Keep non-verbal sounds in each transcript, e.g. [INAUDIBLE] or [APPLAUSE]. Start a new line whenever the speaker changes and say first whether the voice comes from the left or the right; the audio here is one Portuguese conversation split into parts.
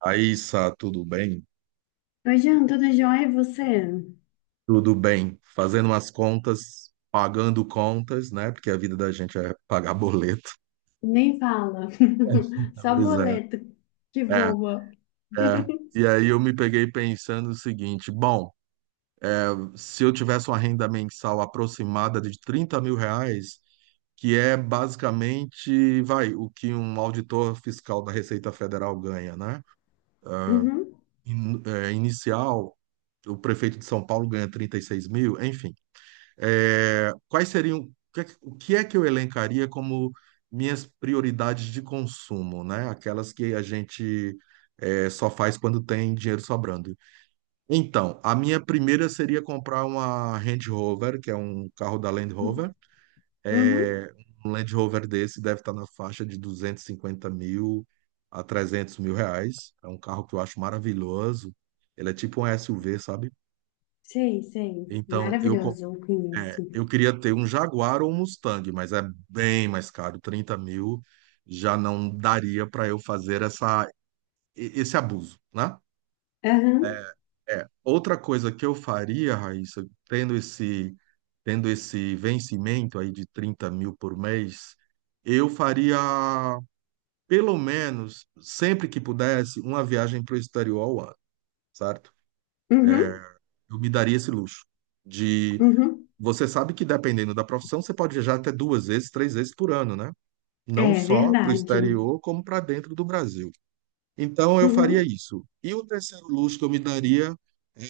right: Aí, Sá, tudo bem?
left: Oi, Jean, tudo jóia? E você?
right: Tudo bem. Fazendo umas contas, pagando contas, né? Porque a vida da gente é pagar boleto.
left: Nem fala. [LAUGHS]
right: [LAUGHS]
left: Só
right: Pois é.
left: boleto que
right: É,
left: voa.
right: é.
left: [LAUGHS]
right: E aí eu me peguei pensando o seguinte: bom, se eu tivesse uma renda mensal aproximada de 30 mil reais, que é basicamente, vai, o que um auditor fiscal da Receita Federal ganha, né?
left: Uhum.
right: Inicial, o prefeito de São Paulo ganha 36 mil. Enfim. É, quais seriam, o que é que eu elencaria como minhas prioridades de consumo, né? Aquelas que a gente só faz quando tem dinheiro sobrando. Então, a minha primeira seria comprar uma Range Rover, que é um carro da Land Rover.
left: Uhum.
right: Um Land Rover desse deve estar na faixa de 250 mil a 300 mil reais. É um carro que eu acho maravilhoso. Ele é tipo um SUV, sabe?
left: Sei, sei.
right: Então,
left: Maravilhoso, eu conheço.
right: Eu queria ter um Jaguar ou um Mustang, mas é bem mais caro. 30 mil já não daria para eu fazer esse abuso, né?
left: Aham.
right: É. Outra coisa que eu faria, Raíssa, tendo esse vencimento aí de 30 mil por mês, eu faria, pelo menos, sempre que pudesse, uma viagem para o exterior ao ano, certo?
left: Uhum.
right: Eu me daria esse luxo de...
left: Uhum.
right: Você sabe que dependendo da profissão, você pode viajar até 2 vezes, 3 vezes por ano, né? Não
left: É
right: só para o
left: verdade.
right: exterior, como para dentro do Brasil. Então, eu faria
left: Uhum.
right: isso. E o terceiro luxo que eu me daria é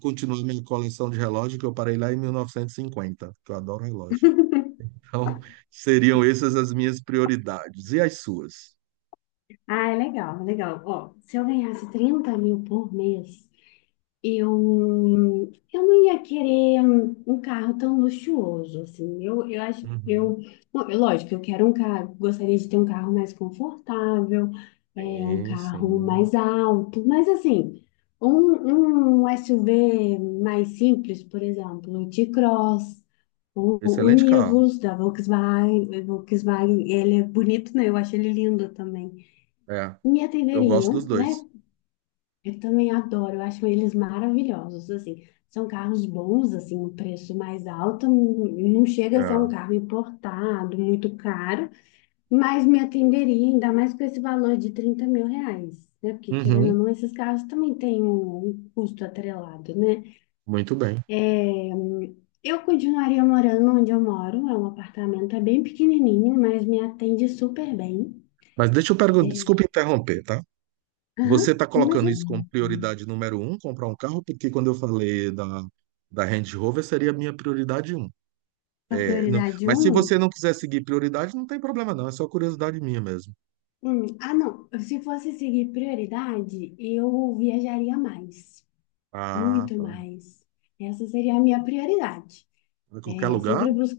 right: continuar minha coleção de relógio, que eu parei lá em 1950, que eu adoro relógio. Então, seriam essas as minhas prioridades. E as suas?
left: Ah, é legal, é legal. Ó, se eu ganhasse 30 mil por mês, eu não ia querer um carro tão luxuoso, assim. Eu acho,
right: Uhum.
left: bom, é lógico, eu quero um carro, gostaria de ter um carro mais confortável, é, um
right: Sim,
left: carro
right: sim.
left: mais alto, mas assim, um SUV mais simples, por exemplo, o T-Cross, o, o
right: Excelente carro.
left: Nivus da Volkswagen, Volkswagen, ele é bonito, né? Eu acho ele lindo também,
right: É,
left: me
right: eu gosto dos
left: atenderiam, né?
right: dois.
left: Eu também adoro, eu acho eles maravilhosos, assim. São carros bons, assim, um preço mais alto, não chega a ser um
right: É.
left: carro importado, muito caro, mas me atenderia, ainda mais com esse valor de R$ 30 mil, né? Porque, querendo ou
right: Uhum.
left: não, esses carros também têm um custo atrelado, né?
right: Muito bem.
left: É, eu continuaria morando onde eu moro, é um apartamento, é bem pequenininho, mas me atende super bem.
right: Mas deixa eu perguntar,
left: É,
right: desculpa interromper, tá?
left: aham,
right: Você está colocando
left: imagina,
right: isso como prioridade número um, comprar um carro, porque quando eu falei da Range Rover, seria a minha prioridade um.
left: a
right: É,
left: prioridade
right: mas se você
left: um.
right: não quiser seguir prioridade, não tem problema não, é só curiosidade minha mesmo.
left: Ah, não. Se fosse seguir prioridade, eu viajaria mais,
right: Ah,
left: muito
right: tá.
left: mais. Essa seria a minha prioridade.
right: Em qualquer
left: É,
right: lugar?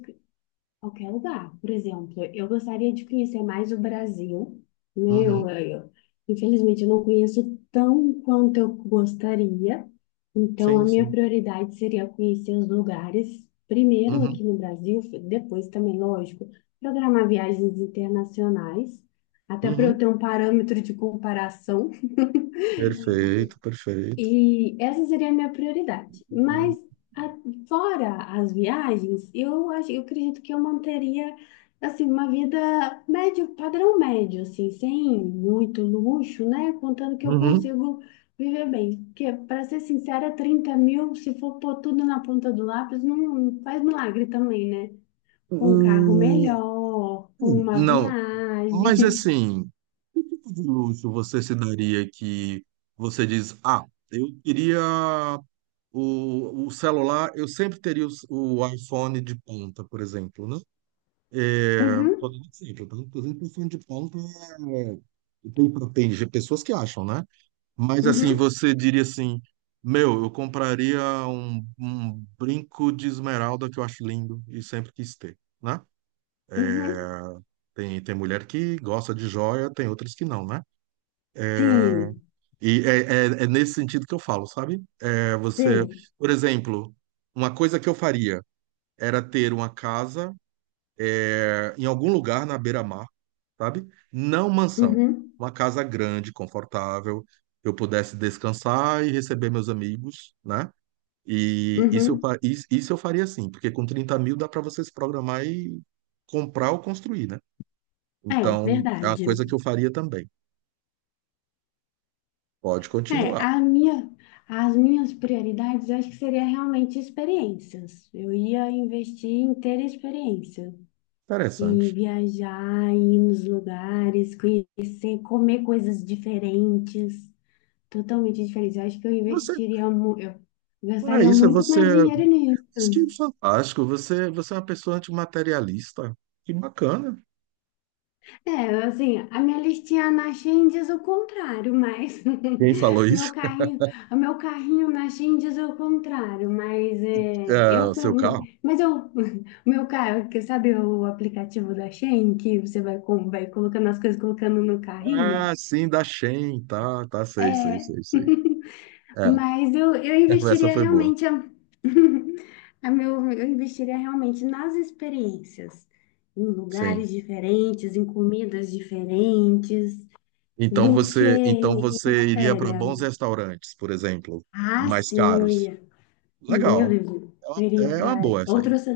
left: qualquer lugar. Por exemplo, eu gostaria de conhecer mais o Brasil, né?
right: Uhum,
left: Infelizmente, eu não conheço tão quanto eu gostaria. Então,
right: sim,
left: a minha
right: sim.
left: prioridade seria conhecer os lugares, primeiro
right: Uhum,
left: aqui no Brasil, depois também, lógico, programar viagens internacionais, até para eu
right: uhum.
left: ter um parâmetro de comparação. [LAUGHS]
right: Perfeito, perfeito.
left: E essa seria a minha prioridade. Mas a- fora as viagens, eu acredito que eu manteria assim uma vida médio, padrão médio, assim, sem muito luxo, né? Contando que eu
right: Uhum.
left: consigo viver bem. Porque, para ser sincera, 30 mil, se for pôr tudo na ponta do lápis, não faz milagre também, né? Com um carro
right: Hum,
left: melhor, com uma
right: não, mas
left: viagem.
right: assim, que tipo de luxo você se daria que você diz, ah, eu queria o celular, eu sempre teria o iPhone de ponta, por exemplo, né?
left: [LAUGHS]
right: É, tô
left: Uhum,
right: dando exemplo, tá? Por exemplo o iPhone de ponta é, tem, tem pessoas que acham, né? Mas assim,
left: uhum,
right: você diria assim, meu, eu compraria um brinco de esmeralda que eu acho lindo e sempre quis ter, né?
left: uhum.
right: Tem mulher que gosta de joia, tem outras que não, né?
left: Sim,
right: E é, é nesse sentido que eu falo, sabe? É, você,
left: sei.
right: por exemplo, uma coisa que eu faria, era ter uma casa em algum lugar na beira-mar, sabe? Não mansão.
left: Uhum,
right: Uma casa grande, confortável, que eu pudesse descansar e receber meus amigos, né? E isso
left: uhum.
right: isso eu faria sim, porque com 30 mil dá para você se programar e comprar ou construir, né?
left: É
right: Então, é uma
left: verdade.
right: coisa que eu faria também. Pode
left: É,
right: continuar.
left: as minhas prioridades eu acho que seria realmente experiências. Eu ia investir em ter experiência, em
right: Interessante.
left: viajar, em ir nos lugares, conhecer, comer coisas diferentes, totalmente diferentes. Eu acho que eu
right: Você,
left: investiria, eu
right: é
left: gastaria
right: isso,
left: muito
right: você,
left: mais dinheiro nisso.
right: isso que é fantástico. Você é uma pessoa antimaterialista. Que bacana.
left: É, assim, a minha listinha na Shein diz o contrário, mas
right: Quem falou
left: [LAUGHS] meu
right: isso?
left: carrinho, o meu carrinho na Shein diz o contrário, mas é,
right: É,
left: eu,
right: o seu carro?
left: mas eu, [LAUGHS] meu carro, que sabe o aplicativo da Shein que você vai, vai colocando as coisas colocando no carrinho?
right: Ah, sim, da Shein, tá, tá, sei, sei,
left: É,
right: sei, sei. É,
left: mas eu
right: [LAUGHS] essa
left: investiria
right: foi boa,
left: realmente a, [LAUGHS] eu investiria realmente nas experiências, em
right: sim.
left: lugares diferentes, em comidas diferentes. Do que
right: Então
left: em
right: você iria para
left: matéria.
right: bons restaurantes, por exemplo,
left: Ah,
right: mais
left: sim, eu
right: caros.
left: ia. Sim, eu
right: Legal,
left: iria,
right: é
left: eu iria
right: é uma
left: para
right: boa essa aí.
left: outros,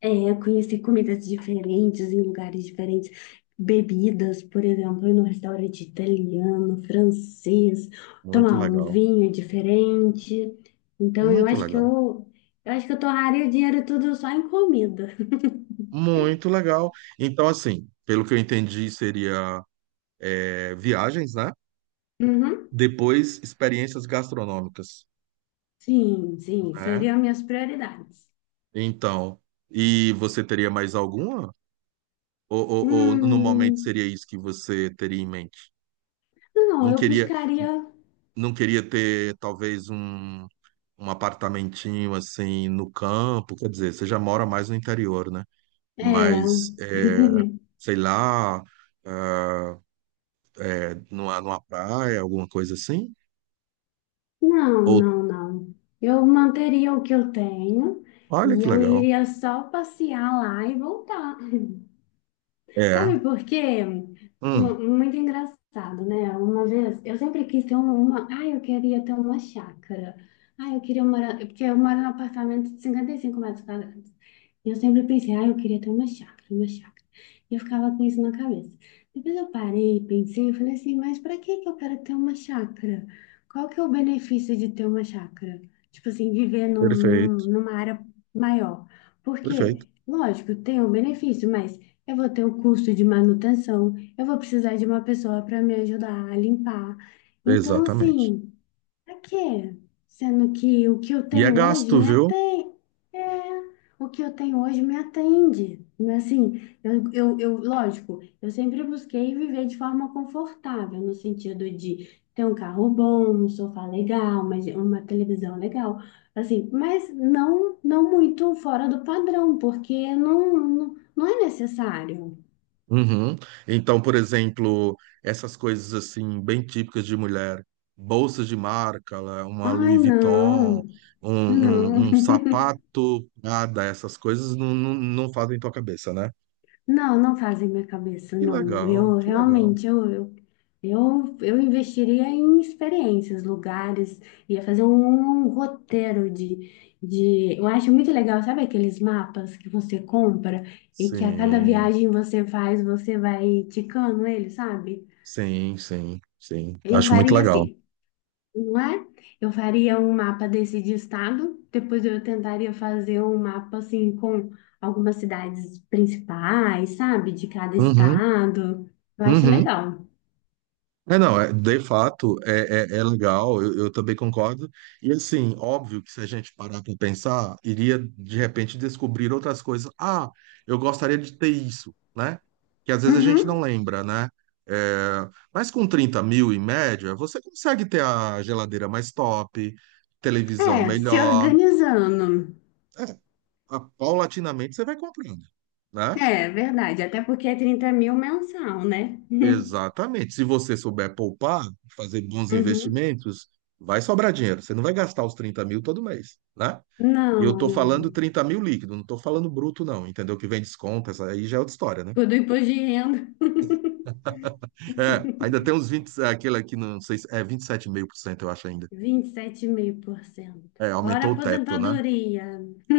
left: conhecer comidas diferentes em lugares diferentes, bebidas, por exemplo, ir num restaurante italiano, francês,
right: Muito
left: tomar um
right: legal,
left: vinho diferente. Então, eu
right: muito
left: acho que
right: legal,
left: eu, eu acho que eu torraria o dinheiro tudo só em comida.
right: muito legal. Então, assim, pelo que eu entendi, seria viagens, né?
left: Uhum.
right: Depois, experiências gastronômicas,
left: Sim, sim,
right: né?
left: seriam minhas prioridades.
right: Então, e você teria mais alguma? Ou no momento
left: Hum,
right: seria isso que você teria em mente?
left: não,
right: Não
left: eu
right: queria,
left: buscaria.
right: não queria ter talvez um apartamentinho assim no campo, quer dizer, você já mora mais no interior, né?
left: É.
right: Mas, é,
left: [LAUGHS]
right: sei lá, é, numa praia, alguma coisa assim?
left: Não,
right: Ou,
left: não, não. Eu manteria o que eu tenho
right: olha
left: e
right: que
left: eu
right: legal.
left: iria só passear lá e voltar.
right: É,
left: Sabe por quê? É.
right: hum,
left: Muito engraçado, né? Uma vez, eu sempre quis ter. Ai, eu queria ter uma chácara. Ai, eu queria morar... Porque eu moro num apartamento de 55 metros quadrados. E eu sempre pensei, ai, eu queria ter uma chácara, uma chácara. E eu ficava com isso na cabeça. Depois eu parei, pensei, eu falei assim, mas para que que eu quero ter uma chácara? Qual que é o benefício de ter uma chácara? Tipo assim, viver
right: perfeito,
left: numa área maior.
right: perfeito,
left: Porque, lógico, tem um benefício, mas eu vou ter o custo de manutenção, eu vou precisar de uma pessoa para me ajudar a limpar. Então,
right: exatamente.
left: assim. Pra quê? Sendo que o que eu
right: E é
left: tenho hoje
right: gasto,
left: me
right: viu?
left: atende. É, o que eu tenho hoje me atende. Mas, assim, lógico, eu sempre busquei viver de forma confortável, no sentido de ter um carro bom, um sofá legal, uma televisão legal, assim, mas não muito fora do padrão, porque não, não, não é necessário.
right: Uhum. Então, por exemplo, essas coisas assim bem típicas de mulher, bolsas de marca, lá, uma
left: Ai,
right: Louis Vuitton,
left: não, não.
right: um sapato, nada, essas coisas não, não, não fazem tua cabeça, né?
left: Não, não fazem minha cabeça,
right: Que
left: não.
right: legal,
left: Eu
right: que legal.
left: realmente, eu investiria em experiências, lugares, ia fazer um roteiro. Eu acho muito legal, sabe aqueles mapas que você compra e que a cada
right: Sim,
left: viagem você faz, você vai ticando ele, sabe?
right: sim, sim, sim.
left: Eu
right: Acho muito
left: faria
right: legal.
left: assim. Não é? Eu faria um mapa desse de estado, depois eu tentaria fazer um mapa assim com algumas cidades principais, sabe? De cada
right: Uhum,
left: estado. Eu acho
right: uhum.
left: legal.
right: É, não, é, de fato, é legal, eu também concordo. E assim, óbvio que se a gente parar para pensar, iria de repente descobrir outras coisas. Ah, eu gostaria de ter isso, né? Que às vezes a gente não
left: Uhum.
right: lembra, né? É, mas com 30 mil em média, você consegue ter a geladeira mais top, televisão
left: É, se
right: melhor.
left: organizando.
right: É, paulatinamente você vai comprando, né?
left: É, verdade. Até porque é 30 mil mensal, né? [LAUGHS]
right: Exatamente. Se você souber poupar, fazer bons
left: Uhum.
right: investimentos, vai sobrar dinheiro. Você não vai gastar os 30 mil todo mês, né? E eu
left: Não,
right: tô falando
left: não.
right: 30 mil líquido, não tô falando bruto, não, entendeu? Que vem desconto, essa aí já é outra história, né?
left: Tudo imposto de renda.
right: É, ainda tem uns 20, aquele aqui, não sei se é 27,5% eu acho ainda.
left: 27,5%.
right: É,
left: Fora a
right: aumentou o teto, né?
left: aposentadoria.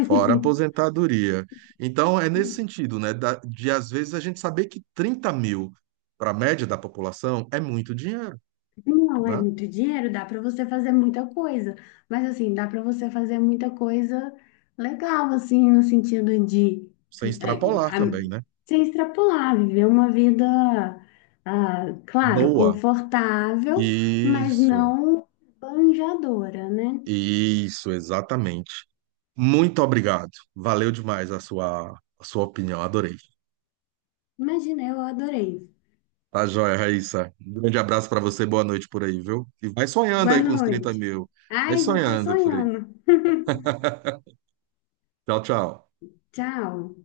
right: Fora a aposentadoria. Então, é nesse sentido, né? De às vezes a gente saber que 30 mil para a média da população é muito dinheiro,
left: Não é
right: né?
left: muito dinheiro, dá para você fazer muita coisa, mas assim, dá para você fazer muita coisa legal, assim, no sentido de
right: Sem
left: eh,
right: extrapolar
left: a-
right: também, né?
left: se extrapolar, viver uma vida, ah, claro,
right: Boa.
left: confortável, mas
right: Isso,
left: não banjadora, né?
right: isso, exatamente. Muito obrigado. Valeu demais a sua opinião, adorei.
left: Imagina, eu adorei.
right: Tá joia, Raíssa. Um grande abraço pra você, boa noite por aí, viu? E vai sonhando
left: Boa
right: aí com os 30
left: noite.
right: mil. Vai
left: Ai, já tô
right: sonhando por aí.
left: sonhando.
right: [LAUGHS] Tchau, tchau.
left: Tchau.